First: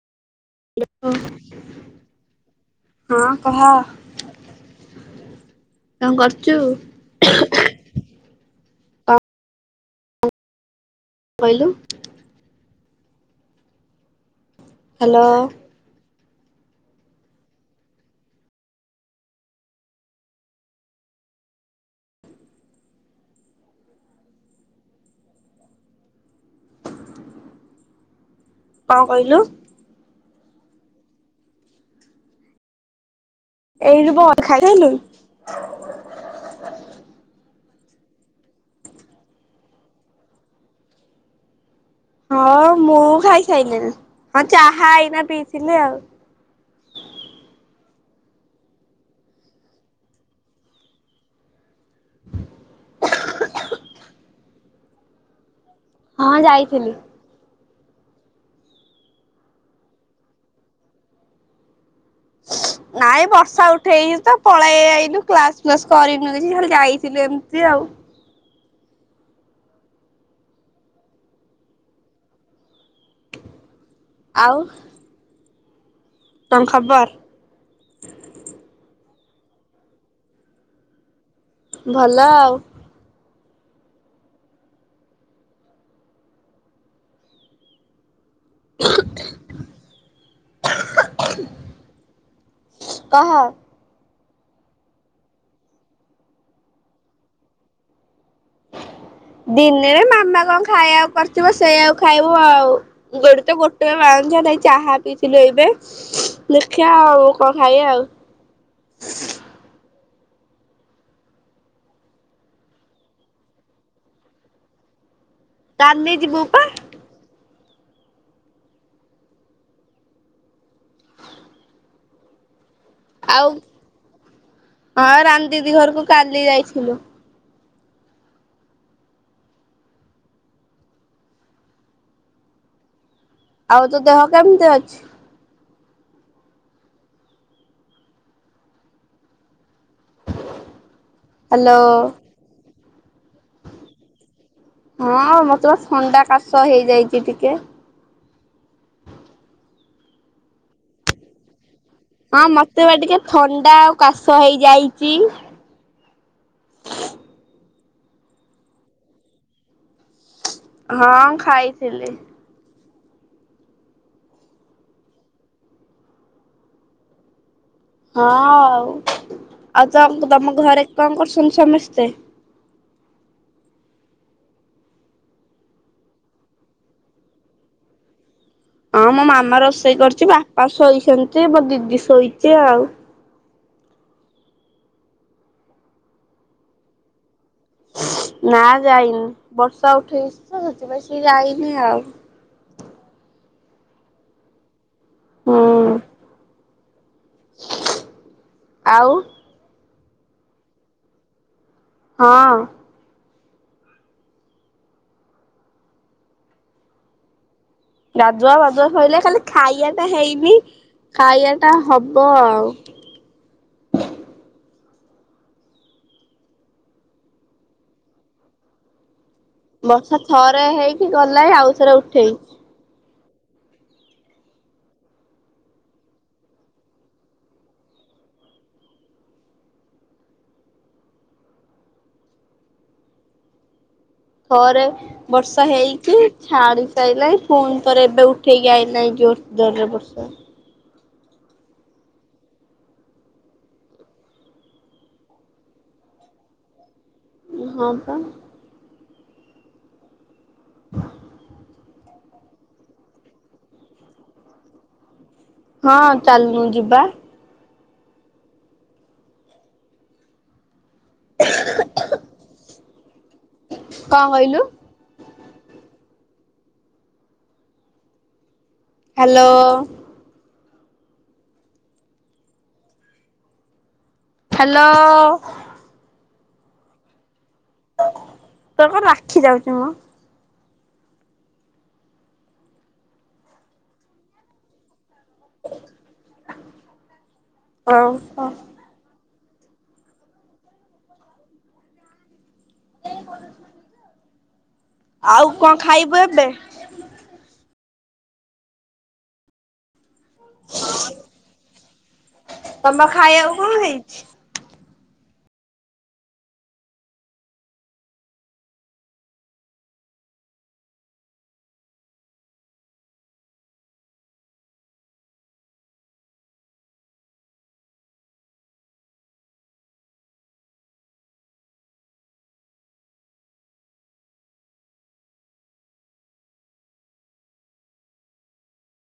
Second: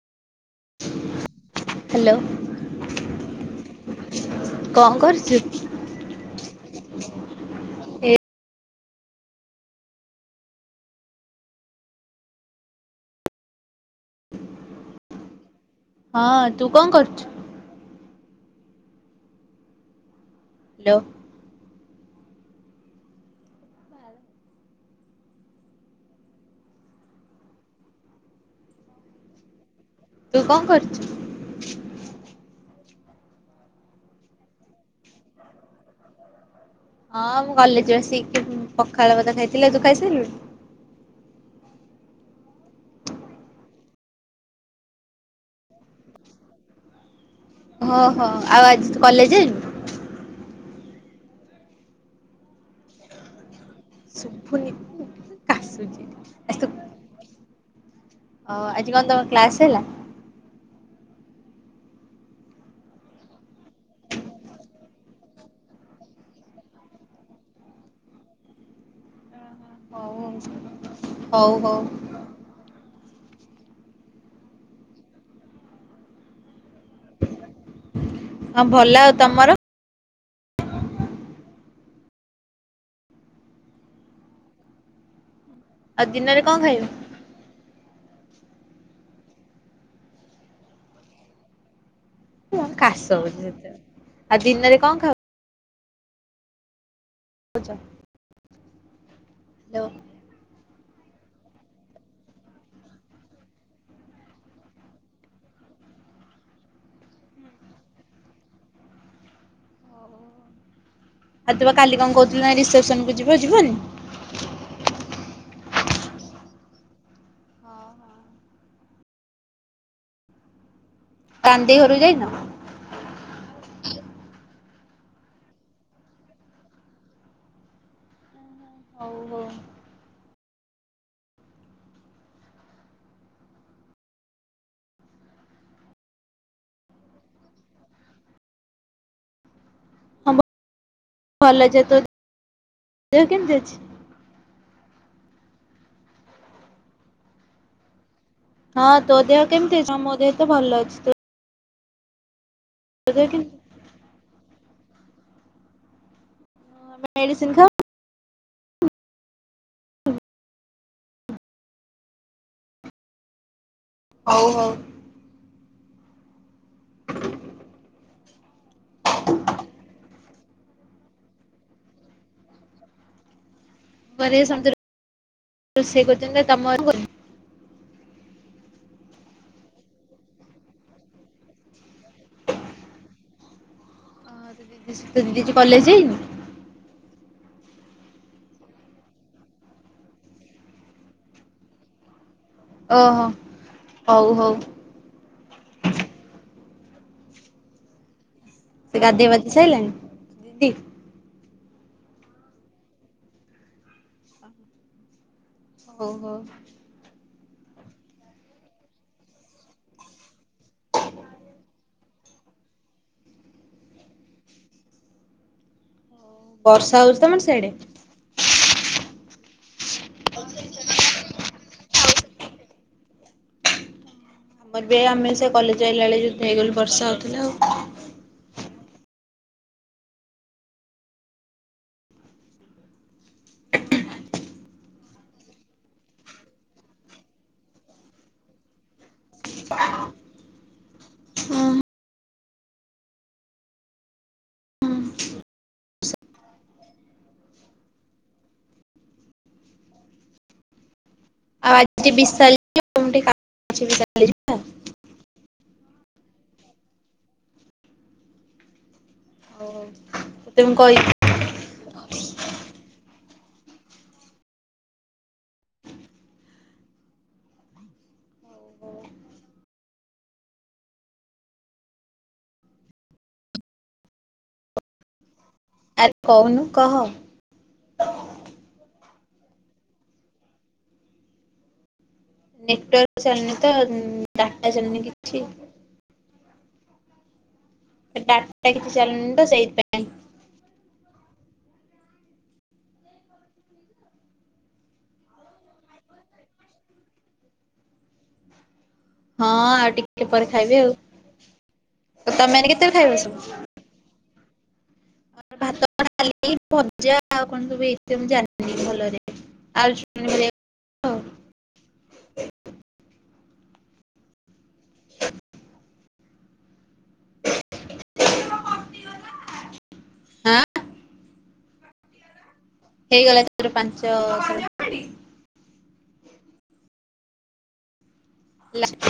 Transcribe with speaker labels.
Speaker 1: Hello
Speaker 2: ହଁ କହ।
Speaker 1: କଣ କରୁଚୁ?
Speaker 2: କଣ କରୁଚୁ?
Speaker 1: ଏ
Speaker 2: କଇଲୁ। ହାଲୋ।
Speaker 1: ହଁ ତୁ କଣ କରୁଚୁ? ହାଲୋ।
Speaker 2: କଣ କହିଲୁ?
Speaker 1: ତୁ କଣ କରୁଚୁ?
Speaker 2: ଏଇଟି ବ ଖାଇ ସାଇଲୁଣି। [inaudible]
Speaker 1: ହଁ ମୁଁ କଲେଜରୁ ଆସିକି ପଖାଳଭାତ ଖାଇଥିଲି। ତୁ ଖାଇ ସାଇଲୁଣି।
Speaker 2: ହଁ ମୁଁ ଖାଇ ସାଇଲିଣି। ହଁ ଚାହା ଏଇନା ପିଇଥିଲି ଆଉ।
Speaker 1: ହଁ ହଁ ଆଉ ଆଜିୁ ତୁ କଲେଜ୍ ଜାଇନୁ? ଶୁଭୁନି କାଶୁଚି।
Speaker 2: ହଁ ଯାଇଥିଲି।
Speaker 1: ହଁ ଆଜି କଣ ତମ କ୍ଲାସ୍ ହେଲା?
Speaker 2: ହ [unintelligible] ନାଇଁ ବର୍ଷା ଉଠେଇଚି ତ ପଳେଇ ଆଇଲୁ। କ୍ଲାସ୍ ଫ୍ଲାସ୍ କରିନୁ କିଛି ଖାଲି ଯାଇଥିଲୁ ଏମିତି ଆଉ।
Speaker 1: ହଉ ହଉ।
Speaker 2: ଆଉ କଣ ଖବର?
Speaker 1: ହଁ ଭଲ। ଆଉ ତମର?
Speaker 2: ଭଲ ଆଉ।
Speaker 1: ଆଉ ଦିନରେ କଣ ଖାଇବ?
Speaker 2: [inaudible] ହ [unintelligible]
Speaker 1: ଆଉ ଦିନରେ କଣ ଖାଉ? ପିଜା।
Speaker 2: ଦିନେରେ ମାମା କଣ ଖାଇବାକୁ କରିଥିବ ସେଇଆକୁ ଖାଇବୁ ଆଉ। ଗୋଟେ ବଟଲ୍ [unintelligible] ଚାହା ପିଇଥିଲୁ ଏବେ। ଦେଖିଆ ଆଉ କଣ ଖାଇଆ ଆଉ?
Speaker 1: ତୁ ବା କାଲି କଣ କହୁଥିଲୁ ନା ରିସେପ୍ସନକୁ ଯିବୁ, ଯିବୁନି?
Speaker 2: କାଲି ଯିବୁ ପା।
Speaker 1: ରାନ୍ଦେଇ ଘରୁକୁ ଯାଇନ?
Speaker 2: ଆଉ, ହଁ ରାନ୍ ଦିଦି ଘରକୁ କାଲି ଯାଇଥିଲୁ।
Speaker 1: ହଉ ହଉ।
Speaker 2: ଆଉ ତୋ ଦେହ କେମିତି ଅଛି?
Speaker 1: ହଁ ଭଲ
Speaker 2: ହାଲୋ
Speaker 1: ଅଛି। ତୋ ଦେହ କେମିତି ଅଛି?
Speaker 2: ହଁ ମତେ ବା ଥଣ୍ଡା କାଶ ହେଇଯାଇଚି ଟିକେ।
Speaker 1: ହଁ ତୋ ଦେହ କେମିତି ଅଛି? ହଁ ମୋ ଦେହ ତ ଭଲ ଅଛି। ତ
Speaker 2: ହଁ ମତେ ବା ଟିକେ
Speaker 1: ଦେହ କେମିତି?
Speaker 2: ଥଣ୍ଡା ଆଉ କାଶ ହେଇଯାଇଚି।
Speaker 1: ମେଡିସିନ୍ ଖା
Speaker 2: ହଁ ମୁଁ ଖାଇଥିଲି।
Speaker 1: ହଉ ହଉ।
Speaker 2: ହଁ ଆଉ, ଆଉ ତମ ଘରେ କଣ କରୁସନ୍ତି ସମସ୍ତେ?
Speaker 1: କଣ କରିବେ ରୋଷେଇ କରୁସନ୍ତି। ଆଉ ତମ ଘରେ କ
Speaker 2: ହଁ ମୋ ମାମା ରୋଷେଇ କରୁ ଚି ବାପା ଶୋଇସନ୍ତି, ମୋ ଦିଦି ଶୋଇଚି ଆଉ।
Speaker 1: ତୋ ଦିଦିଆଜି କଲେଜ୍ ଯାଇନି?
Speaker 2: ନା ଯାଇନି ବର୍ଷା ଉଠେଇଚି ତ ସେଥିପାଇଁ ସିଏ ଯାଇନି ଆଉ।
Speaker 1: ଓହୋ, ହଉ ହଉ।
Speaker 2: ହୁଁ।
Speaker 1: ସେ
Speaker 2: ଆଉ
Speaker 1: ଗାଧେଇ ପାଧେଇ ସାରିଲାଣି? ଦିଦି।
Speaker 2: ହଁ।
Speaker 1: ହଉ ହଉ
Speaker 2: ଗାଧୁଆ ପାଧୁଆ ସରିଲାଣି ଖାଲି ଖାଇବାଟା ହେଇନି ଖାଇବା ଟା ହବ ଆଉ।
Speaker 1: ବର୍ଷା ହଉଛି ତମର ସିଆଡେ?
Speaker 2: ବର୍ଷା ଥରେ ହେଇକି ଗଲା ଆଉଥରେ ଉଠେଇ
Speaker 1: ଆମର ବି ଆମେ ସେ କଲେଜ ଆଇିଲା ବେଳେ ଯି ହେଇଗଲୁ ବର୍ଷା ହଉଥିଲା ଆଉ।
Speaker 2: ଥରେ ବର୍ଷା ହେଇକି ଛାଡି ସାରିଲାଇ ପୁଣିଥରେ ଏବେ ଉଠେଇକି ଆଇଲାହିଁ ଜୋର ଜୋରରେ ବର୍ଷା। ଉ ହଁ ପା ହ [inaudible]
Speaker 1: ଆଉ ଆଜି ବି [unintelligible]
Speaker 2: ହଁ ଚାଲନୁ ଯିବା।
Speaker 1: ଓ ତତେ ମୁଁ କହିବି।
Speaker 2: କଣ କହିଲୁ? ହ୍ୟାଲୋ ହ୍ୟାଲୋ
Speaker 1: ଆରେ କହୁନୁ କହ।
Speaker 2: ତ କଣ ରାଖି ଯାଉଛି ମ।
Speaker 1: ନେଟୱାର୍କ ଚାଲୁନି ତ ଡାଟା ଚାଲିନି କିଛି। ଡାଟା କିଛି ଚାଲୁନି ତ ସେଇଥିପାଇଁ
Speaker 2: [inaudible] ଆଉ କଣ ଖାଇବୁ ଏବେ?
Speaker 1: ହଁ ଆଉ ଟିକେ ପରେ ଖାଇବି ଆଉ ତମେ ମାନେ
Speaker 2: ତମ
Speaker 1: କେତେବେଳେ ଖାଇବ
Speaker 2: ଖାଇବାକୁ
Speaker 1: ସବୁ?
Speaker 2: କଣ ହେଇଛି?
Speaker 1: ଭାତ କଣ ଖାଇ [unintelligible] ଏଇ ଭଜା ଆଉ କଣ ସବୁ ହେଇଥିବ ମୁଁ ଜାଣିନି ଭଲରେ ଆଳୁ ହେରିକା ହ [inaudible]
Speaker 2: ଆ [inaudible]
Speaker 1: ଆ [inaudible] ହେଇଗଲା ତୋର ପାଞ୍ଚ ଲା